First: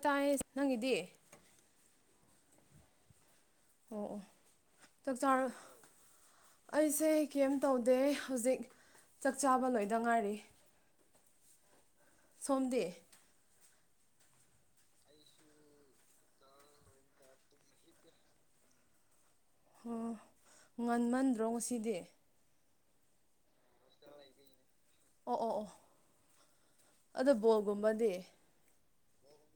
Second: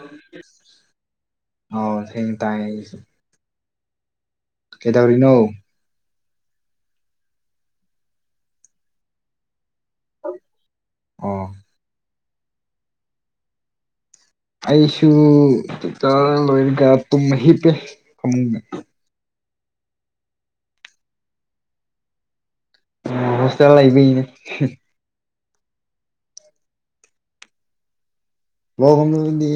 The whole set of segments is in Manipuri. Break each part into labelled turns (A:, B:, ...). A: ꯇꯥꯏꯌꯦ ꯅꯪꯒꯤꯗꯤ ꯑꯣ ꯑꯣ ꯆꯥꯛ
B: ꯀꯩꯗꯧꯔꯤꯅꯣ
A: ꯆꯥꯔ ꯑꯩꯁꯦ ꯀꯩꯝ ꯇꯧꯗꯦ ꯍꯧꯖꯤꯛ ꯆꯥꯛ ꯆꯥꯕ ꯂꯣꯏꯗ ꯉꯥꯏꯔꯤ
B: ꯑꯣ
A: ꯁꯣꯝꯗꯤ
B: ꯑꯩꯁꯨ [unintelligible] ꯇꯨꯝ ꯍꯤꯞꯄꯦ ꯐꯃꯨꯡꯗ
A: ꯍꯣ ꯉꯟꯃꯟꯗ꯭ꯔꯣ ꯉꯁꯤꯗꯤ
B: ꯍꯣꯁꯇꯦꯜ ꯂꯩꯕꯩꯅꯦ
A: ꯑꯣ ꯑꯣ ꯑꯣ ꯑꯗꯣ ꯕꯣꯜ ꯒꯨꯝꯕꯗꯤ
B: ꯕꯣꯜꯒꯨꯝꯕꯗꯤ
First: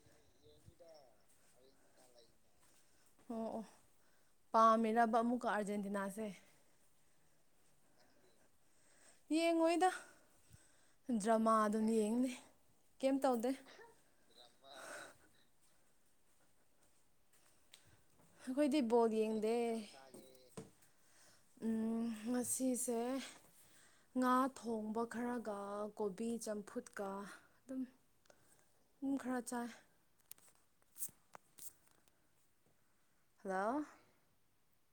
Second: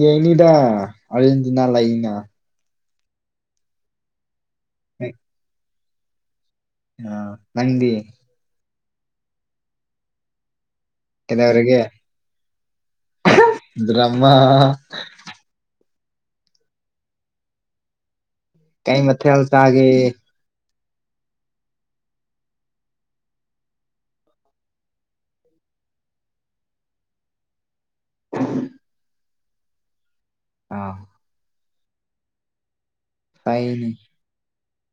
B: ꯌꯦꯡꯅꯤꯗ ꯑꯔꯖꯦꯟꯇꯤꯅꯥ ꯂꯩꯅ
A: ꯑꯣ ꯑꯣ ꯄꯥꯝꯃꯤꯔꯕ ꯑꯃꯨꯛꯀ ꯑꯥꯔꯖꯦꯟꯇꯤꯅꯥꯁꯦ
B: ꯑ ꯅꯪꯗꯤ
A: ꯌꯦꯡꯉꯣꯏꯗ ꯗ꯭ꯔꯃꯥ
B: ꯀꯩꯗꯧꯔꯤꯒꯦ
A: ꯗꯨꯝ ꯌꯦꯡꯅꯤ ꯀꯩꯝ ꯇꯧꯗꯦ
B: ꯗ꯭ꯔꯃꯥ [unintelligible]
A: ꯑꯩꯈꯣꯏꯗꯤ
B: ꯀꯩ
A: ꯕꯣꯜ
B: ꯃꯊꯦꯜ
A: ꯌꯦꯡꯗꯦ
B: ꯆꯥꯒꯦ
A: ꯎꯝ ꯉꯁꯤꯁꯦ ꯉꯥ ꯊꯣꯡꯕ ꯈꯔꯒ ꯀꯣꯕꯤ ꯆꯝꯐꯨꯠꯀ ꯗꯨꯝ
B: [inaudible]
A: ꯈꯔ ꯆꯥꯏ
B: ꯑꯥ
A: ꯍꯜꯂꯣ
B: ꯑꯩꯅꯦ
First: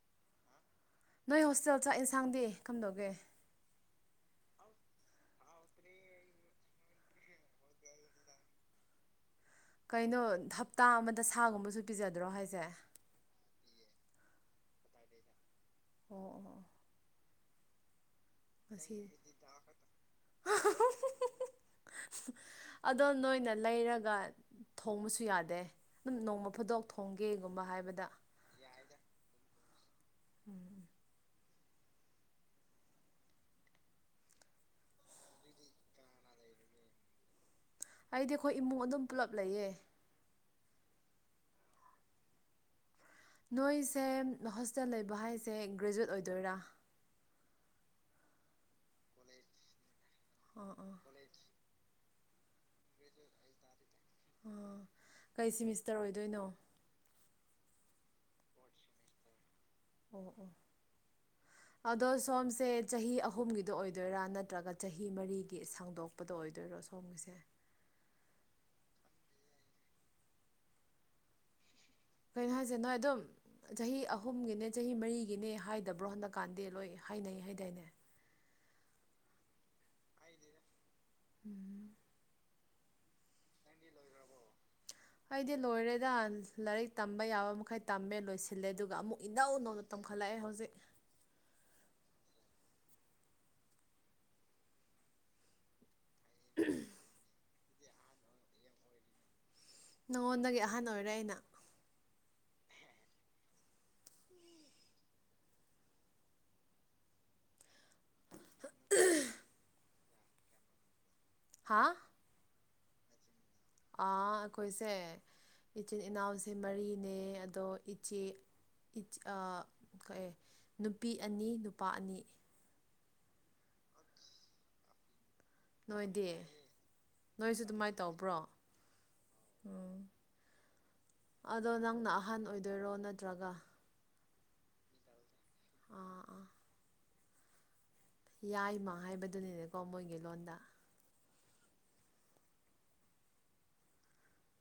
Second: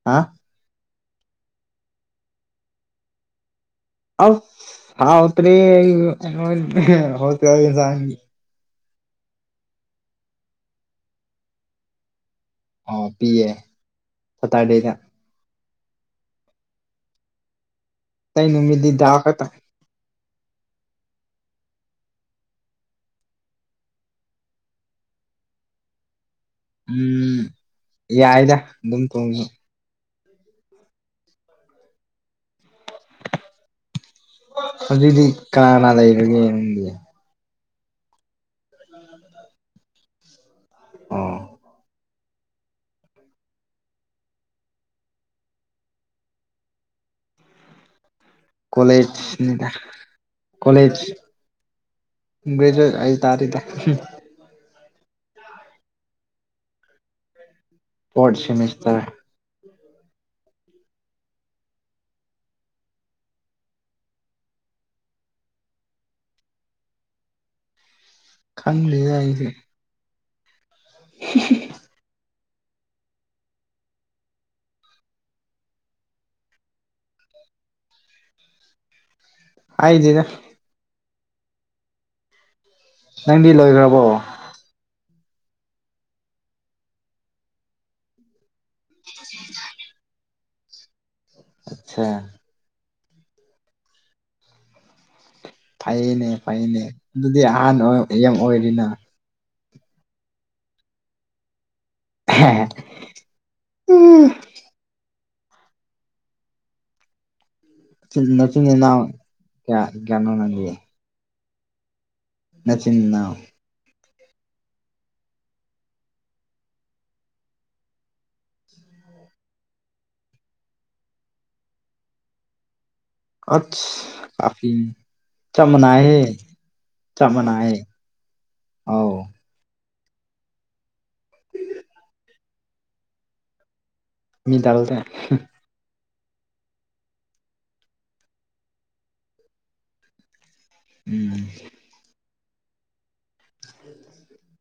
B: ꯑꯥ
A: ꯅꯣꯏ ꯍꯣꯁꯇꯦꯜ ꯆꯥꯛ ꯏꯟꯁꯥꯡꯗꯤ ꯀꯝꯗꯧꯒꯦ
B: ꯑꯥ ꯍꯥꯎꯇ꯭ꯔꯦ [unintelligible]
A: ꯀꯩꯅꯣ ꯍꯞꯇꯥ ꯑꯃꯗ ꯁꯥꯒꯨꯝꯕꯁꯨ ꯄꯤꯖꯗ꯭ꯔꯣ ꯍꯥꯏꯁ
B: ꯑꯣ ꯄꯤꯌꯦ ꯁꯥꯇ꯭ꯔꯗꯦꯗ
A: ꯑꯣ ꯉꯁꯤ
B: [unintelligible]
A: [unintelligible] ꯑꯗꯣ ꯅꯣꯏꯅ ꯂꯩꯔꯒ ꯊꯣꯡꯕꯁꯨ ꯌꯥꯗꯦ ꯑꯗꯨꯝ ꯅꯣꯡꯃ ꯐꯗꯣꯛ
B: ꯎꯝ
A: ꯊꯣꯡꯒꯦꯒꯨꯝꯕ ꯍꯥꯏꯕꯗ
B: ꯌꯥꯏꯗ ꯑꯗꯨꯝ ꯊꯣꯡꯅ
A: [inaudible]
B: ꯑꯗꯨꯗꯤ ꯀꯅꯥ ꯀꯅꯥ ꯂꯩꯒ꯭ꯔꯒꯦ ꯅꯪꯗꯤ
A: ꯑꯩꯗꯤ ꯑꯈꯣꯏ ꯏꯃꯨꯡ ꯑꯗꯨꯝ ꯄꯨꯂꯞ ꯂꯩꯌꯦ
B: ꯑꯣ
A: ꯅꯣꯏꯁꯦ ꯍꯣꯁꯇꯦꯜ ꯂꯩꯕ ꯍꯥꯏꯁꯦ ꯒ꯭ꯔꯦꯖꯨ꯭ꯋꯦꯠ ꯑꯣꯏꯗꯣꯏꯔꯥ
B: ꯀꯣꯂꯦꯠꯁ ꯅꯤꯗ
A: ꯑꯥ ꯑꯥ
B: ꯒꯔꯦꯖ꯭ꯋꯦꯠ [unintelligible]
A: ꯑꯣ ꯀꯩ ꯁꯤꯃꯤꯁꯇꯔ ꯑꯣꯏꯗꯣꯏꯅꯣ
B: ꯐꯔꯣꯠ ꯁꯃꯤꯁꯇꯔ
A: [inaudible] ꯑꯗꯣ ꯁꯣꯝꯁꯦ ꯆꯍꯤ ꯑꯍꯨꯝꯒꯤꯗ ꯑꯣꯏꯗꯣꯏꯔꯥ ꯅꯠꯇ꯭ꯔꯒ ꯆꯍꯤ ꯃꯔꯤꯒꯤ ꯁꯥꯡꯗꯣꯛꯄꯗꯣ ꯑꯣꯏꯗꯣꯏꯔꯥ ꯁꯣꯝꯒꯤꯁꯦ
B: ꯈꯪꯗꯦꯗ ꯑꯩꯗꯤ [unintelligible]
A: ꯀꯩꯅꯣ ꯍꯥꯏꯁꯦ ꯅꯣꯏ ꯑꯗꯨꯝ ꯆꯍꯤ ꯑꯍꯨꯝꯒꯤꯅꯦ ꯆꯍꯤ ꯃꯔꯤꯒꯤꯅꯦ ꯍꯥꯏꯗꯕ꯭ꯔꯣ ꯍꯟꯗꯛꯀꯥꯟꯗꯤ ꯂꯣꯏ ꯍꯥꯏꯅꯩ ꯍꯥꯏꯗꯅꯦ
B: ꯍꯥꯏꯗꯦꯗ
A: ꯎꯝ
B: ꯅꯪꯗꯤ ꯂꯣꯏꯒ꯭ꯔꯕꯣ
A: ꯑꯩꯗꯤ ꯂꯣꯏꯔꯦꯗ ꯂꯥꯏꯔꯤꯛ ꯇꯝꯕ ꯌꯥꯕ ꯃꯈꯩ ꯇꯝꯃꯦ ꯂꯣꯏꯁꯤꯜꯂꯦ ꯑꯗꯨ ꯑꯗꯨꯒ ꯑꯃꯨꯛ ꯏꯟꯅꯧ ꯅꯧꯅ ꯇꯝꯈꯠꯂꯛꯑꯦ ꯍꯧꯖꯤꯛ
B: ꯑꯆꯥ ꯐꯩꯌꯦꯅꯦ ꯐꯩꯌꯦꯅꯦ ꯑꯗꯨꯗꯤ ꯑꯍꯥꯟ ꯑꯣꯏ ꯌꯥꯝ ꯑꯣꯏꯔꯤꯅ
A: ꯅꯉꯣꯟꯗꯒꯤ ꯑꯍꯟ ꯑꯣꯏꯔꯦ ꯑꯩꯅ
B: ꯑꯦꯍꯦ ꯎꯝ ꯅꯆꯤꯟ ꯅꯅꯥꯎ ꯀꯌꯥ ꯀꯌꯅꯣ ꯅꯪꯗꯤ
A: ꯍꯥ
B: ꯅꯆꯤꯟ ꯅꯅꯥꯎ
A: ꯑꯥ ꯑꯩꯈꯣꯏꯁꯦ ꯏꯆꯤꯟ ꯏꯅꯥꯎꯁꯦ ꯃꯔꯤꯅꯦ ꯑꯗꯣ ꯏꯆꯦ ꯑꯥ ꯑꯦ ꯅꯨꯄꯤ ꯑꯅꯤ ꯅꯨꯄꯥ ꯑꯅꯤ
B: ꯑꯁ ꯀꯐꯤꯅꯤ
A: ꯅꯣꯏꯗꯤ ꯅꯣꯏꯁꯨ
B: ꯃꯥꯟꯅꯩ
A: ꯑꯗꯨꯃꯥꯏꯅ ꯇꯧꯕ꯭ꯔꯣ
B: ꯑꯧ
A: ꯎꯝ ꯑꯗꯣ ꯅꯪꯅ ꯑꯍꯟ ꯑꯣꯏꯗꯣꯏꯔꯣ ꯅꯠꯇ꯭ꯔꯒ
B: ꯃꯤ ꯗꯜꯗꯦ ꯍꯨ
A: ꯑꯥ ꯑꯥ ꯌꯥꯏꯃ ꯍꯥꯏꯕꯗꯨꯅꯤꯅꯦꯀꯣ ꯃꯣꯏꯒꯤ ꯂꯣꯟꯗ
B: ꯍꯨꯝ [inaudible]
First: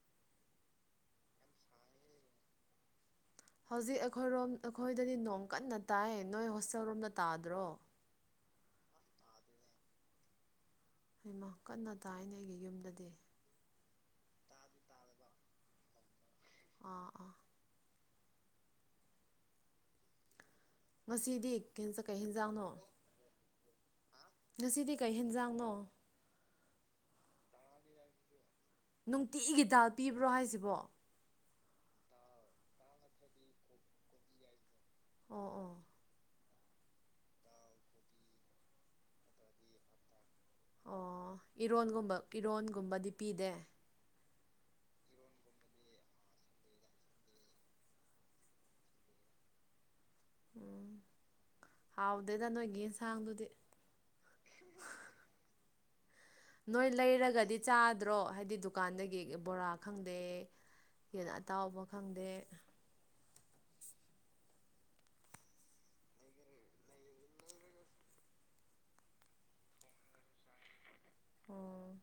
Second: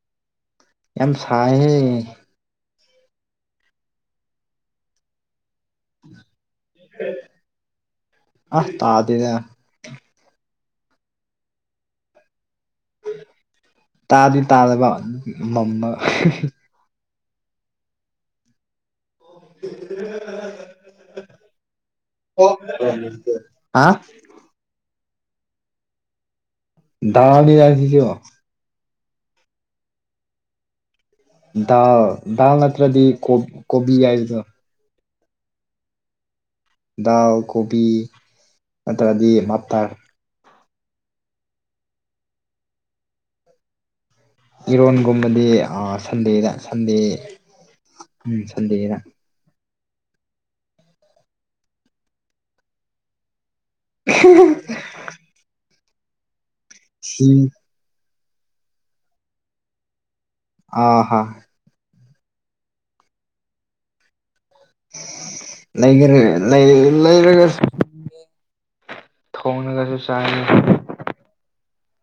B: ꯌꯥꯝ ꯁꯥꯏꯍꯦ
A: ꯍꯧꯖꯤꯛ ꯑꯩꯈꯣꯏꯔꯣꯝ ꯑꯩꯈꯣꯏꯗꯗꯤ ꯅꯣꯡ ꯀꯟꯅ ꯇꯥꯏ ꯅꯣꯏ ꯍꯣꯁꯇꯦꯜ ꯔꯣꯝꯗ ꯇꯥꯗ꯭ꯔꯣ
B: ꯑ ꯇꯥꯗꯦꯗ
A: ꯏꯃꯥ ꯀꯟꯅ ꯇꯥꯏꯅꯦ ꯑꯩꯒꯤ ꯌꯨꯝꯗꯗꯤ
B: ꯇꯥꯗꯤ ꯇꯥꯗꯕ ꯃꯝꯕ
A: ꯑꯥ ꯑꯥ
B: [inaudible]
A: ꯉꯁꯤꯗꯤ ꯀꯩꯖ ꯀꯩ ꯍꯦꯟꯖꯥꯡꯅꯣ
B: ꯍꯥ
A: ꯉꯁꯤꯗꯤ ꯀꯩ ꯍꯦꯟꯖꯥꯡꯅꯣ
B: ꯗꯥꯜꯅꯤꯗ ꯑꯁꯤꯁꯨ
A: ꯅꯨꯡꯇꯤꯒꯤ ꯗꯥꯜ ꯄꯤꯕ꯭ꯔꯣ ꯍꯥꯏꯁꯤꯕꯣ
B: ꯗꯥꯜ ꯗꯥꯜ ꯅꯠꯇ꯭ꯔꯗꯤ ꯀꯣ ꯀꯣꯕꯤ ꯍꯥꯏꯁꯤꯗꯣ
A: ꯑꯣ ꯑꯣ
B: ꯗꯥꯎ ꯀꯣꯕꯤ ꯅꯠꯇ꯭ꯔꯗꯤ ꯃꯞꯇꯥꯔ
A: ꯑꯣ ꯏꯔꯣꯟꯒꯨꯝꯕ ꯏꯔꯣꯟꯒꯨꯝꯕꯗꯤ ꯄꯤꯗꯦ
B: ꯏꯔꯣꯟꯒꯨꯝꯕꯗꯤ ꯑꯥ ꯁꯟꯗꯦꯗ ꯁꯟꯗꯦ ꯎꯝ ꯁꯟꯗꯦꯗ
A: ꯎꯝ ꯍꯥꯎꯗꯦꯗ ꯅꯣꯏꯒꯤ ꯏꯟꯁꯥꯡꯗꯨꯗꯤ
B: [unintelligible]
A: ꯅꯣꯏ
B: ꯁꯤ
A: ꯂꯩꯔꯒꯗꯤ ꯆꯥꯗ꯭ꯔꯣ ꯍꯥꯏꯗꯤ ꯗꯨꯀꯥꯟꯗꯒꯤ ꯕꯣꯔꯥ ꯈꯪ ꯗꯦ
B: ꯑꯥ ꯍꯥ
A: ꯌꯦꯟ ꯑꯇꯥꯎꯕ ꯈꯪꯗꯦ
B: [unintelligible] ꯊꯣꯡꯂꯒꯁꯨ ꯆꯥꯏꯌꯦ
A: ꯑꯣ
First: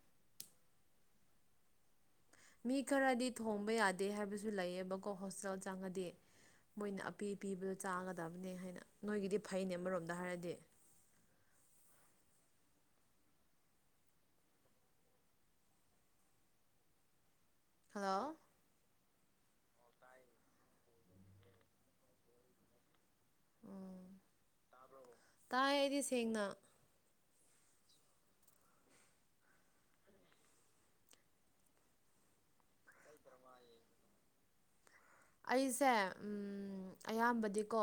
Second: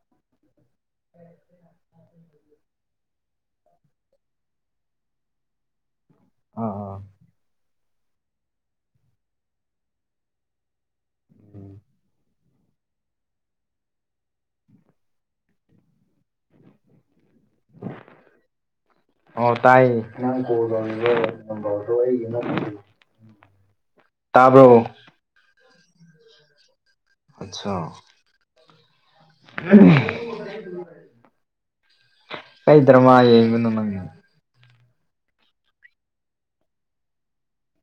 A: ꯃꯤ ꯈꯔꯗꯤ ꯊꯣꯡꯕ ꯌꯥꯗꯦ ꯍꯥꯏꯕꯁꯨ ꯂꯩꯑꯦꯕꯀꯣ ꯍꯣꯁꯇꯦꯜ ꯆꯪꯉꯗꯤ
B: ꯑꯥ ꯑꯥ
A: ꯃꯣꯏꯅ ꯑꯄꯤ ꯄꯤꯕꯗꯨ ꯆꯥꯒꯗꯝꯅꯦ ꯍꯥꯏꯅ ꯅꯣꯏꯒꯤꯗꯤ ꯐꯩꯅꯦ ꯑꯃꯔꯣꯝꯗ ꯍꯥꯏꯔꯗꯤ
B: ꯎꯝ
A: ꯍꯜꯂꯣ
B: [unintelligible]
A: ꯎꯝ
B: ꯇꯥꯕ꯭ꯔꯣ
A: ꯇꯥꯏ ꯑꯩꯗꯤ ꯁꯦꯡꯅ
B: ꯑꯠꯆꯥ [inaudible] ꯀꯩ ꯗ꯭ꯔꯃꯥ ꯌꯦꯡꯕꯅꯣ ꯅꯪ
A: ꯑꯩꯁꯦ ꯎꯝ ꯑꯌꯥꯝꯕꯗꯤꯀꯣ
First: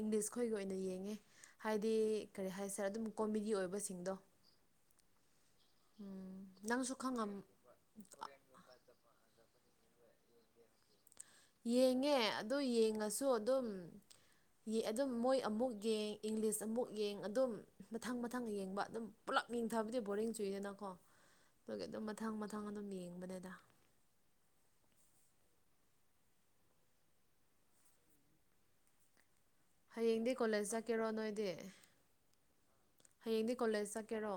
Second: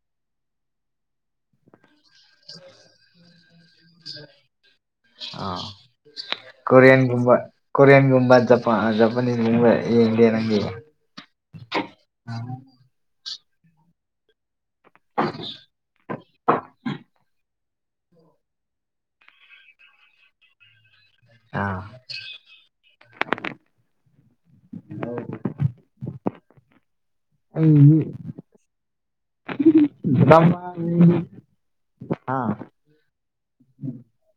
A: ꯏꯪꯂꯤꯁ ꯈꯣꯏꯒꯤ ꯑꯣꯏꯅ ꯌꯦꯡꯉꯦ ꯍꯥꯏꯗꯤ ꯀꯔꯤ ꯍꯥꯏꯁꯦꯔ ꯑꯗꯨꯝ ꯀꯣꯃꯦꯗꯤ ꯑꯣꯏꯕꯁꯤꯡꯗꯣ
B: ꯑꯥ
A: ꯎꯝ ꯅꯪꯁꯨ ꯈꯪꯉꯝ
B: ꯀꯣꯔꯤꯌꯟꯒꯨꯝꯕ ꯀꯣꯔꯤꯌꯟꯒꯨꯝꯕ ꯖꯄ ꯑꯥ ꯖꯄꯅꯤꯁ ꯒꯨꯝꯕ ꯌꯦꯡꯗꯦ ꯅꯪꯗꯤ
A: ꯌꯦꯡꯉꯦ ꯑꯗꯨ ꯌꯦꯡꯉꯁꯨ ꯑꯗꯨꯝ ꯌꯦ ꯑꯗꯨꯝ ꯃꯣꯏ ꯑꯃꯨꯛ ꯌꯦꯡ ꯏꯪꯂꯤꯁ ꯑꯃꯨꯛ ꯌꯦꯡ ꯑꯗꯨꯝ ꯃꯊꯪ ꯃꯊꯪ ꯌꯦꯡꯕ ꯑꯗꯨꯝ ꯄꯨꯂꯞ ꯌꯦꯡꯊꯕꯗꯤ ꯕꯣꯔꯤꯡ ꯆꯨꯏꯗꯅꯀꯣ
B: ꯑꯥ
A: ꯑꯗꯨꯒꯤ ꯑꯗꯨꯝ ꯃꯊꯪ ꯃꯊꯪ ꯑꯗꯨꯝ ꯌꯦꯡꯕꯅꯦꯗ
B: [inaudible] ꯑꯩꯅꯤ
A: ꯍꯌꯦꯡꯗꯤ ꯀꯣꯂꯦꯖ ꯆꯠꯀꯦꯔꯣ ꯅꯣꯏꯗꯤ
B: ꯑꯥ
A: ꯍꯌꯦꯡꯗꯤ ꯀꯣꯂꯦꯖ ꯆꯠꯀꯦꯔꯣ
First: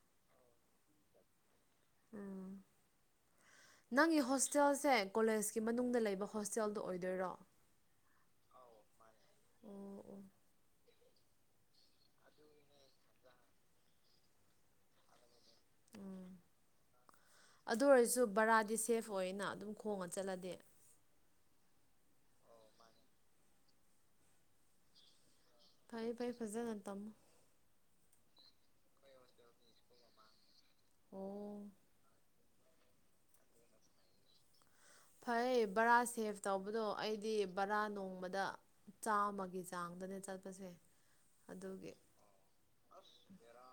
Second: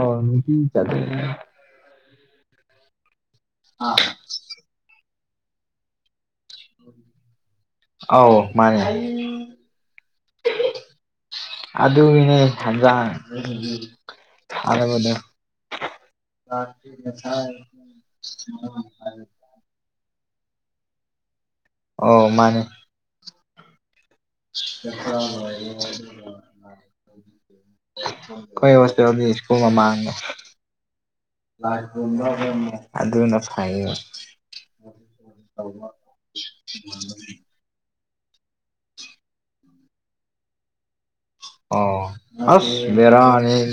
B: [unintelligible]
A: ꯎꯝ ꯅꯪꯒꯤ ꯍꯣꯁꯇꯦꯜꯁꯦ ꯀꯣꯂꯦꯁꯀꯤ ꯃꯅꯨꯡꯗ ꯂꯩꯕ ꯍꯣ
B: ꯑꯥꯎ ꯃꯥꯅꯦ
A: ꯑꯣ ꯑꯣ
B: [unintelligible]
A: ꯎꯝ
B: [unintelligible]
A: ꯑꯗꯨ ꯑꯣꯏꯔꯁꯨ ꯕꯔꯥꯗꯤ ꯁꯦꯐ ꯑꯣꯏꯅ ꯑꯗꯨꯝ ꯈꯣꯡꯉ ꯆꯠꯂꯗꯤ
B: ꯑꯣ ꯃꯥꯅꯦ [unintelligible]
A: ꯐꯩ ꯐꯩ ꯐꯖꯅ ꯇꯝꯃꯣ
B: ꯑꯩꯈꯣꯏ ꯍꯣꯁꯇꯦꯜꯗꯤ ꯁ꯭ꯀꯨꯜ ꯃꯥꯃꯥꯡꯗ
A: ꯑꯣ
B: ꯑꯗꯨꯅ ꯐꯩ
A: ꯐꯩ ꯕꯔꯥ ꯁꯦꯚ ꯇꯧꯕꯗꯣ ꯑꯩꯗꯤ ꯕꯔꯥ ꯅꯣꯡ ꯗ ꯆꯥꯃꯒꯤ ꯆꯥꯡꯗꯅꯦ ꯆꯠꯄꯁꯦ ꯑꯗꯨꯒꯤ
B: ꯑꯣ ꯑꯁ ꯕꯦꯔꯥꯅꯦꯍꯦ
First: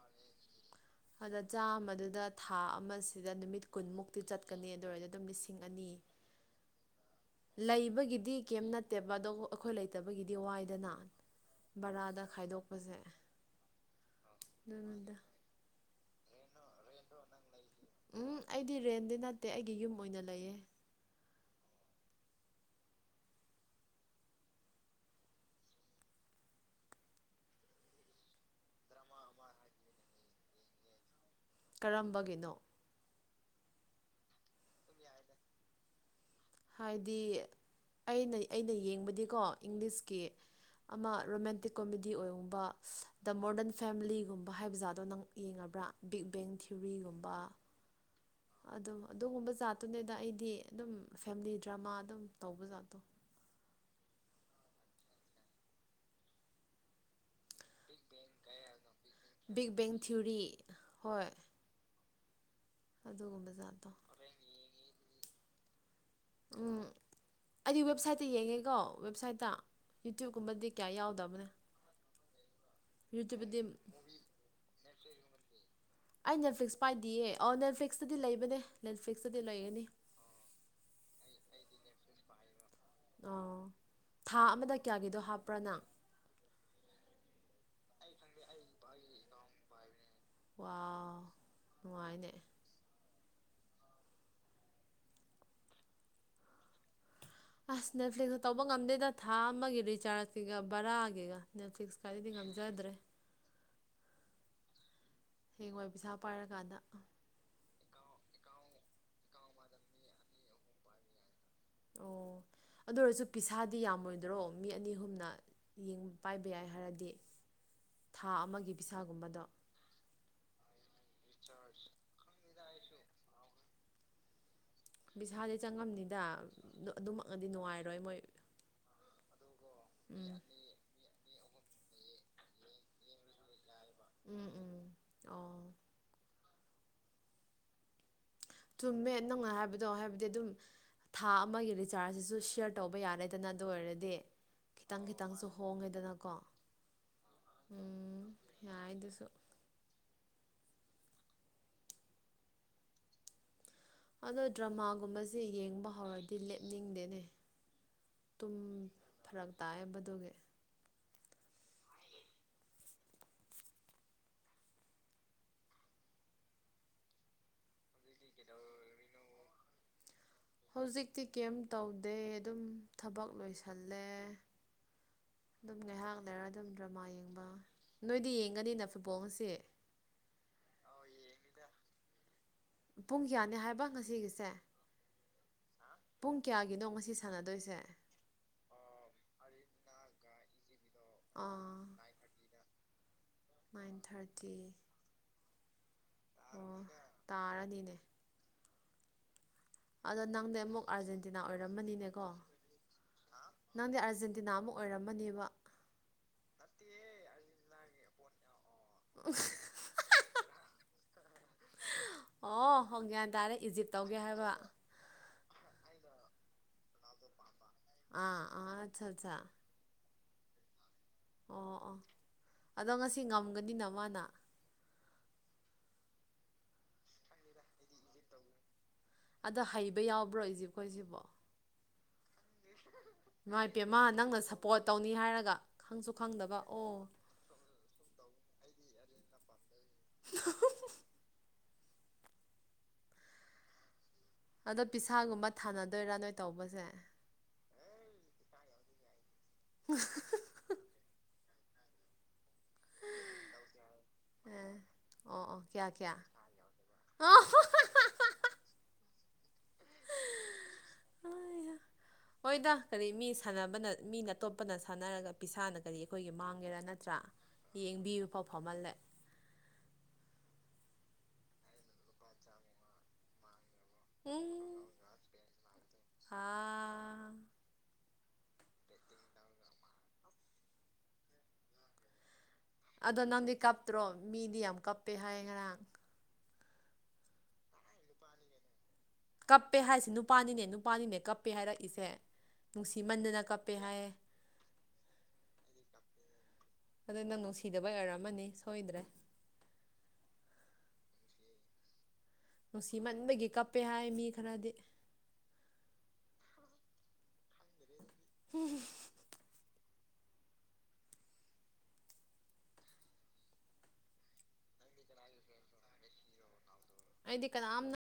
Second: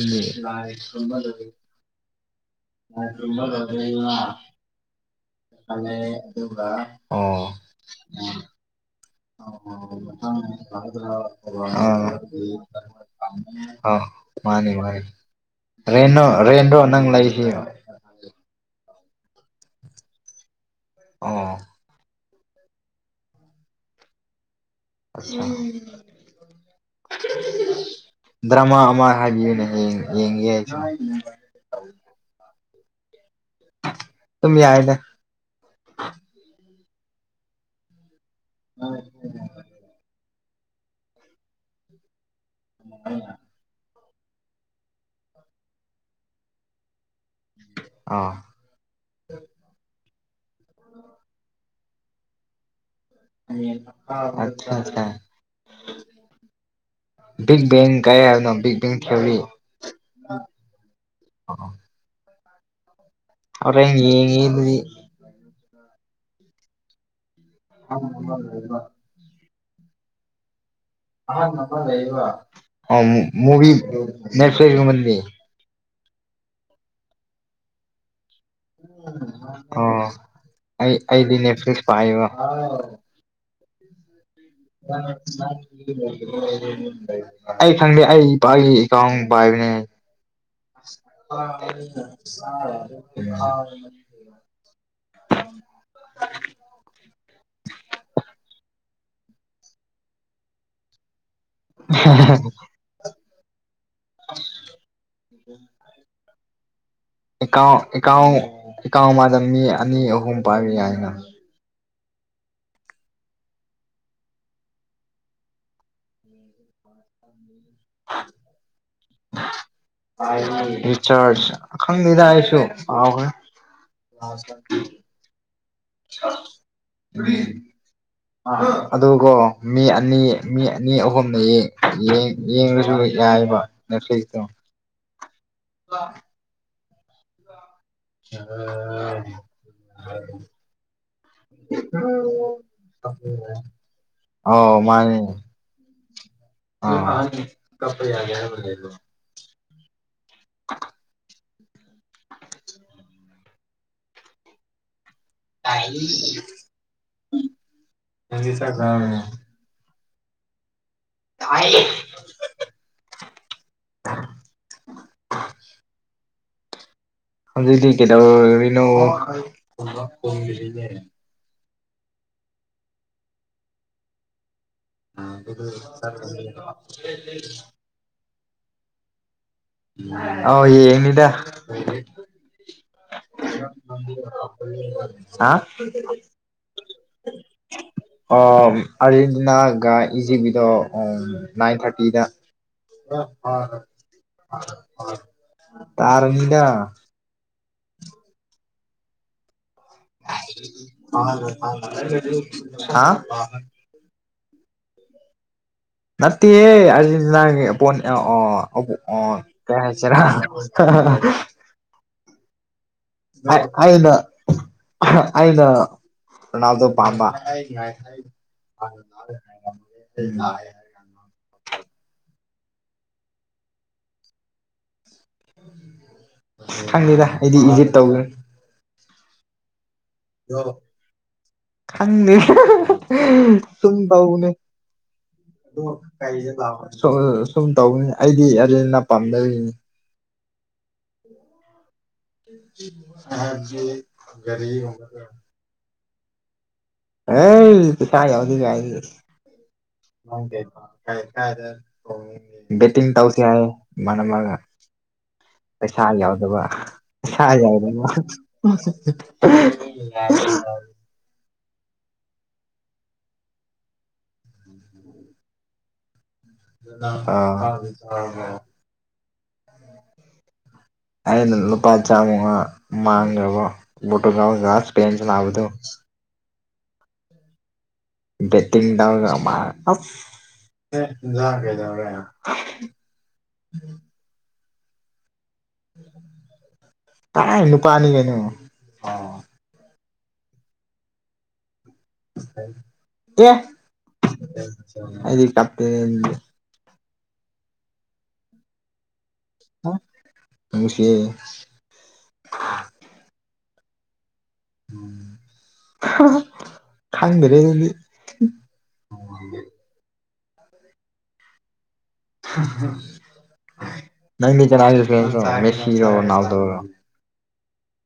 A: ꯑꯗ
B: ꯑꯗꯨꯗꯤ
A: ꯆꯥꯝꯃꯗꯨꯗ ꯊꯥ ꯑꯃꯁꯤꯗ ꯅꯨꯃꯤꯠ ꯀꯨꯟꯃꯨꯛꯇꯤ ꯆꯠꯀꯅꯤ ꯑꯗꯨꯑꯣꯏꯔꯗꯤ ꯑꯗꯨꯝ ꯂꯤꯁꯤꯡ ꯑꯅꯤ
B: ꯑꯗꯨꯒ ꯎꯝ [unintelligible]
A: ꯇꯦꯕ ꯑꯗꯣ ꯑꯩꯈꯣꯏ ꯂꯩꯇꯕꯒꯤꯗꯤ ꯋꯥꯏꯗꯅ
B: ꯑ
A: ꯕꯔꯥꯗ ꯈꯥꯏꯗꯣꯛꯄꯁꯦ
B: ꯑ ꯃꯥꯅꯦ ꯃꯥꯅꯦ
A: ꯑꯗꯨꯅꯤꯗ
B: ꯔꯦꯟꯅꯣ ꯔꯦꯟꯔꫭ ꯅꯪ ꯂꯩꯁꯤ
A: ꯎꯝ ꯑꯩꯗꯤ ꯔꯦꯟꯗꯤ ꯅꯠꯇꯦ ꯑꯩꯒꯤ ꯌꯨꯝ ꯑꯣꯏꯅ ꯂꯩꯌꯦ
B: ꯑꫭ [unintelligible] ꯎꯝ [unintelligible] ꯗ꯭ꯔꯃꯥ ꯑꯃ ꯍꯥꯏꯕꯤꯌꯨꯅꯦ ꯍꯌꯦꯡ ꯌꯦꯡꯒꯦ ꯑꯩꯁꯨ
A: ꯀꯔꯝꯕꯒꯤꯅꯣ
B: ꯗꯨꯝ ꯌꯥꯏꯗ
A: ꯍꯥꯏꯗꯤ ꯑꯩꯅ ꯑꯩꯅ ꯌꯦꯡꯕꯗꯤꯀꯣ ꯏꯪꯂꯤꯁꯀꯤ ꯑꯃ ꯔꯣꯃꯦꯟꯇꯤꯛ ꯀꯣꯃꯦꯗꯤ ꯑꯣꯏꯒꯨꯝꯕ ꯗ ꯃꯣꯗꯔꯟ ꯐꯦꯂꯤꯒꯨꯝꯕ ꯍꯥꯏꯕ ꯖꯥꯠꯗꯣ ꯅꯪ ꯌꯦꯡꯉꯕ꯭ꯔ ꯕꯤꯛ ꯕꯦꯡ ꯊꯤꯑꯣꯔꯤꯒꯨꯝꯕ
B: ꯑꯥ
A: ꯑꯗꯨꯝ ꯑꯗꯨꯒꯨꯝꯕ ꯖꯥꯠꯇꯨꯅꯦꯗ ꯑꯩꯗꯤ ꯑꯗꯨꯝ ꯐꯦꯃꯤꯂꯤ ꯗ꯭ꯔꯃꯥ ꯑꯗꯨꯝ ꯇꯧꯕ ꯖꯥꯠꯇꯣ
B: [unintelligible] ꯕꯤꯛ ꯕꯦꯡ ꯀꯩ ꯍꯥꯏꯕꯅꯣ big bang theory
A: big bang theory ꯍꯣꯏ ꯑꯗꯨꯒꯨꯝꯕ ꯖꯥꯠꯇꯣ
B: ꯍꯧꯔꯦꯟ ꯌꯦꯡꯉꯦ ꯑꯗꯨꯗꯤ
A: ꯎꯝ ꯑꯩꯗꯤ ꯋꯦꯕꯁꯥꯏꯠꯇ ꯌꯦꯡꯉꯤꯀꯣ ꯋꯦꯕꯁꯥꯏꯠꯇ ꯌꯨꯇ꯭ꯌꯨꯕꯀꯨꯝꯕꯗꯤ ꯀꯌꯥ ꯌꯥꯎꯗꯕꯅꯦ
B: [unintelligible]
A: ꯌꯨꯇ꯭ꯌꯨꯕꯇꯗꯤ
B: ꯃꯨꯕꯤ ꯅꯦꯠꯐ꯭ꯂꯤꯛꯁ ꯀꯨꯝꯕꯗꯤ
A: ꯑꯩ ꯅꯦꯠꯐ꯭ꯂꯤꯛꯁ ꯄꯥꯏꯗꯤꯌꯦ ꯑꯣ ꯅꯦꯠꯐ꯭ꯂꯤꯛꯁꯇꯗꯤ ꯂꯩ
B: ꯑꯣ ꯑꯩ ꯑꯩꯗꯤ ꯅꯦꯠꯐ꯭꯭ꯂꯤꯛꯁ ꯄꯥꯏꯌꯦꯕ
A: ꯑꯣ ꯊꯥ ꯑꯃꯗ ꯀꯌꯥꯒꯤꯗꯣ ꯍꯥꯞꯄ꯭ꯔꯥ ꯅꯪ
B: [unintelligible] ꯑꯩ ꯈꯪꯗꯦ ꯑꯩ ꯏꯄꯥꯒꯤ ꯑꯦꯀꯥꯎꯟ ꯄꯥꯏꯕꯅꯦ [unintelligible]
A: ꯋꯥꯎ ꯅꯨꯡꯉꯥꯏꯅꯦ
B: [unintelligible]
A: ꯑꯥꯁ ꯅꯦꯠꯐ꯭ꯂꯤꯛꯁꯀ ꯇꯧꯕ ꯉꯝꯗꯦꯗ ꯊꯥ ꯑꯃꯒꯤ ꯔꯤꯆꯥꯔꯖꯀꯤꯒ ꯕꯔꯥꯒꯤꯒ ꯅꯦꯠꯐ꯭ꯂꯤꯛꯁ ꯀꯥꯏꯗꯨꯗꯤ ꯉꯝꯖꯗ꯭ꯔꯦ
B: ꯑꯁ
A: ꯍꯌꯦꯡꯋꯥꯏ ꯄꯩꯁꯥ ꯄꯥꯏꯔꯀꯥꯟꯗ
B: ꯑꯦꯀꯥꯎ ꯑꯦ ꯑꯦꯀꯥꯎ ꯑꯦꯀꯥꯎ ꯑꯃꯗ ꯃꯤ ꯑꯅꯤ ꯑꯍꯨꯝ ꯄꯥꯏꯕ ꯌꯥꯏꯅ
A: ꯑꯣ ꯑꯗꯨ ꯑꯣꯏꯔꯁꯨ ꯄꯤꯁꯥꯗꯤ ꯌꯥꯝꯃꯣꯏꯗ꯭ꯔꯣ ꯃꯤ ꯑꯅꯤ ꯑꯍꯨꯝꯅ ꯄꯥꯏꯕ ꯌꯥꯏ ꯍꯥꯏꯔꯗꯤ ꯊꯥ ꯑꯃꯒꯤ ꯄꯤꯁꯥꯒꯨꯝꯕꯗꯣ
B: ꯔꯤꯆꯥꯔꯁ ꯈꯪꯗꯦꯗ ꯑꯩꯁꯨ ꯀꯥꯎꯈ꯭ꯔꯦ [unintelligible]
A: ꯄꯤꯁꯥꯗꯤ ꯆꯪꯉꯝꯅꯤꯗ ꯑꯗꯨꯃꯛꯅꯗꯤ ꯅꯨꯡꯉꯥꯏꯔꯣꯏ ꯃꯣꯏ
B: ꯑꯗꯨꯒꯣ ꯃꯤ ꯑꯅꯤ
A: ꯎꯝ
B: ꯃꯤ ꯑꯅꯤ ꯑꯍꯨꯝꯅ [unintelligible] ꯌꯦꯡꯉꯁꯨ ꯌꯥꯏꯕ ꯅꯦꯠꯐ꯭ꯂꯤꯛꯁꯇꯣ
A: ꯎꯝ ꯎꯝ ꯑꯣ
B: ꯂꯥ
A: ꯆꯨꯝꯃꯦ ꯅꯪꯅ ꯍꯥꯏꯕꯗꯣ ꯍꯥꯏꯕꯗꯤ ꯑꯗꯨꯝ ꯊꯥ ꯑꯃꯒꯤ ꯔꯤꯆꯥꯔꯁꯁꯤꯁꯨ ꯁꯤꯌꯔ ꯇꯧꯕ ꯌꯥꯔꯦꯗꯅ ꯑꯗꯨ ꯑꯣꯏꯔꯗꯤ
B: ꯑꯧ
A: ꯈꯤꯇꯪ
B: ꯃꯥꯅꯦ
A: ꯈꯤꯇꯪꯁꯨ ꯍꯣꯡꯉꯦꯗꯅꯀꯣ
B: [unintelligible] ꯀꯞꯄ
A: ꯎꯝ
B: ꯌꯥꯗꯦ
A: ꯌꯥꯏ
B: ꯍꯥꯏꯕꯒꯤꯀꫭ
A: ꯑꯗꯨꯁꯨ ꯑꯗꯣ ꯗ꯭ꯔꯃꯥꯒꯨꯝꯕ ꯖꯦ ꯌꯦꯡꯕ ꯍꯧꯔꯗꯤ ꯂꯦꯞꯅꯤꯡꯗꯦꯅꯦ ꯇꯨꯝ ꯐꯔꯛ ꯇꯥꯏꯕ ꯑꯗꯨꯒꯤ
B: ꯇꯥꯢꯌꯦ ꯑꯗꯨꯗꯤ ꯀꯩꯗꯧꯔꯤꯅꯣ
A: ꯍꯧꯖꯤꯛꯇꯤ ꯀꯦꯝ ꯇꯧꯗꯦ ꯑꯗꯨꯝ ꯊꯕꯛ ꯂꯣꯏꯁꯜꯂꯦ ꯑꯗꯨꯝ ꯉꯥꯏꯍꯥꯛ ꯂꯩꯔ ꯑꯗꯨꯝ ꯗ꯭ꯔꯃꯥ ꯌꯦꯡꯕ ꯅꯣꯏꯗꯤ ꯌꯦꯡꯒꯅꯤꯅ ꯐꯨꯠꯕꯣꯜ ꯉꯁꯤ
B: ꯑꯥꯎ ꯌꯦꯡꯅꯤꯗ
A: ꯄꯨꯡ ꯀꯌꯥꯅꯤ ꯍꯥꯏꯕ ꯉꯁꯤꯒꯤꯁꯦ
B: ꯍꯥ
A: ꯄꯨꯡ ꯀꯌꯥꯒꯤꯅꯣ ꯉꯁꯤ ꯁꯥꯟꯅꯗꯣꯏꯁꯦ
B: ꯑꯣ ꯑꯔꯖꯦꯟꯇꯤꯅꯥ ꯒ ꯏꯖꯤꯞꯒꯤꯗꯣ ꯑꯣ ꯅꯥꯏꯟ
A: ꯑꯥ
B: ꯊꯥꯔꯇꯤꯗ
A: ꯅꯥꯏꯟ ꯊꯥꯔꯇꯤ
B: ꯇꯥꯔꯅꯤꯗꯥ
A: ꯑꯣ ꯇꯥꯔꯅꯤꯅꯦ ꯑꯗꯣ
B: ꯍꯥ
A: ꯅꯪꯗꯤ ꯑꯃꯨꯛ ꯑꯥꯔꯖꯦꯟꯇꯤꯅꯥ ꯑꯣꯏꯔꯝꯃꯅꯤꯅꯦꯀꯣ
B: [inaudible]
A: ꯀꯅꯥꯃꯨꯛ ꯑꯣꯏꯔꯝꯃꯅꯦꯕ
B: ꯅꯠꯇꯦꯌꯦ ꯑꯔꯖꯦꯟꯇꯤꯒꯤ ꯕꯣꯜ ꯑꯣ ꯑꯣ ꯑꯣ ꯑꯣ ꯀꯩ ꯍꯥꯏꯁꯤꯔꯥ ꯍꯥ ꯍꯥ ꯍ
A: ꯑꯣ ꯍꯣ ꯒ꯭ꯌꯥꯟ
B: ꯑ
A: ꯇꯥꯔꯦ ꯏꯖꯤꯞ
B: ꯑꯩꯅ
A: ꯇꯧꯒꯦ ꯍꯥꯏꯕ
B: ꯑꯩꯅ ꯔꯣꯅꯥꯜꯗꯣ ꯄꯥꯝꯕ ꯂꯩ
A: ꯑꯥ ꯑꯥ ꯑꯠꯆꯥ ꯑꯠꯆꯥ
B: ꯍꯥꯏ
A: ꯑꯗꯣ ꯉꯁꯤ ꯉꯝꯒꯅꯤꯅ ꯃꯥꯅ
B: ꯈꯪꯅꯤꯗ ꯑꯩꯗꯤ ꯏꯖꯤꯞ ꯇꯧꯗꯣꯢꯅꯤ
A: ꯑꯗꯣ ꯍꯩꯕ ꯌꯥꯎꯕ꯭ꯔꯣ ꯏꯖꯤꯞꯈꯣꯢꯁꯤꯕꯣ
B: ꯈꯪꯗꯦ ꯁꯨꯝ
A: ꯏꯄꯦꯝꯃ ꯅꯪꯅ
B: ꯇꯧꯕꯅꯤ
A: ꯁꯞꯄꯣꯔꯠ ꯇꯧꯅꯤ ꯍꯥꯏꯔꯒ ꯈꯪꯁꯨ ꯈꯪꯗꯕ
B: ꯂꯥꯛ
A: ꯑꯣ
B: ꯁꯨꯝ ꯇꯧꯅꯤ [inaudible] ꯑꯩꯗꯤ ꯑꯥꯔꯖꯦꯟꯇꯤꯅꯥ ꯄꯥꯝꯗꯦ ꯑꯔꯖꯦ ꯔꯤ ꯎ [unintelligible]
A: ꯑꯗꯨꯏꯔꯥ ꯅꯣꯏ ꯇꯧꯕꯁꯦ
B: ꯑꯦ ꯇꯥꯏ ꯍꯧꯗꯤ [unintelligible] ꯕꯦꯇꯤꯡ ꯇꯥꯎꯁꯤ ꯍꯤꯢ ꯏꯃꯥꯅꯕ ꯑꯃꯅ
A: ꯑꯦ ꯑꯣ ꯑꯣ ꯀꯌꯥ
B: ꯄꯩꯁꯥ
A: ꯀꯌꯥ
B: ꯌꯥꯎꯗꯕ ꯄꯩꯁꯥ ꯌꯥꯎꯗꯕ ꯑꯍ ꯑꯍ [unintelligible]
A: ꯍꯣꯏꯗ ꯀꯔꯤ ꯃꯤ ꯁꯥꯟꯅꯕꯅ ꯃꯤꯅ ꯑꯇꯣꯞꯄꯅ ꯁꯥꯟꯅꯔꯒ ꯄꯩꯁꯥꯅ ꯀꯔꯤ ꯑꯩꯈꯣꯏꯒꯤ ꯃꯥꯡꯒꯦꯔꯥ ꯅꯠꯇ꯭ꯔꯥ ꯌꯦꯡꯕꯤꯕꯐꯥꯎ
B: ꯑꯥ
A: ꯐꯃꯜꯂꯦ
B: ꯑꯗꯨꯅ ꯂꯨꯄꯥ ꯆꯥꯃꯉ ꯃꯥꯡꯉꯒ꯭ꯔꯕꯣ ꯄꯣꯔꯇꯨꯒꯜ ꯒ
A: ꯎꯝ
B: ꯏꯁꯄꯦꯟ ꯁꯥꯅꯕꯗꯨ
A: ꯑꯥ
B: ꯕꯦꯡꯇꯤꯡ ꯇꯧꯔ ꯃꯥꯡ ꯑꯁ [unintelligible]
A: ꯑꯗꯣ ꯅꯪꯗꯤ ꯀꯥꯞꯇ꯭ꯔꯣ ꯃꯤꯗꯤ ꯌꯥꯝ ꯀꯞꯄꯦ ꯍꯥꯏ ꯉꯔꯥꯡ
B: ꯀꯔꯥꯢ ꯅꯨꯄꯥꯅꯤ ꯀꯩꯅꯣ
A: ꯀꯞꯄꯦ ꯍꯥꯏꯁꯤ ꯅꯨꯄꯥꯅꯤꯅꯦ ꯅꯨꯄꯥꯅꯤꯅꯦ ꯀꯞꯄꯦ ꯍꯥꯏꯔꯛ
B: ꯇꯦ
A: ꯍꯥꯏꯌꯦ
B: ꯑꯩꯗꯤ ꯀꯞꯇꯦ ꯑꯗꯨꯗꯤ
A: ꯑꯗꯨ ꯅꯪ ꯅꯨꯡꯁꯤꯗꯕꯩ ꯑꯣꯏꯔꯝꯃꯅꯤ ꯁꯣꯏꯗ꯭ꯔꯦ
B: ꯅꯨꯡꯁꯤ
A: ꯅꯨꯡꯁꯤ ꯃꯟꯕꯒꯤ ꯀꯞꯄꯦ ꯍꯥꯏ ꯃꯤ ꯈꯔꯗꯤ
B: ꯈꯍ ꯈꯪꯗ꯭ꯔꯦ ꯑꯗꯨꯗꯤ ꯍꯝ ꯅꯪꯗꯤ ꯀꯅꯥꯒꯤ ꯐꯦꯟꯁꯔꯣ ꯃꯦꯁꯤꯔꯣ ꯔꯣꯅꯥꯜꯗꯣꯔꯣ
A: ꯑꯩꯗꯤ ꯀꯅꯥꯝꯅ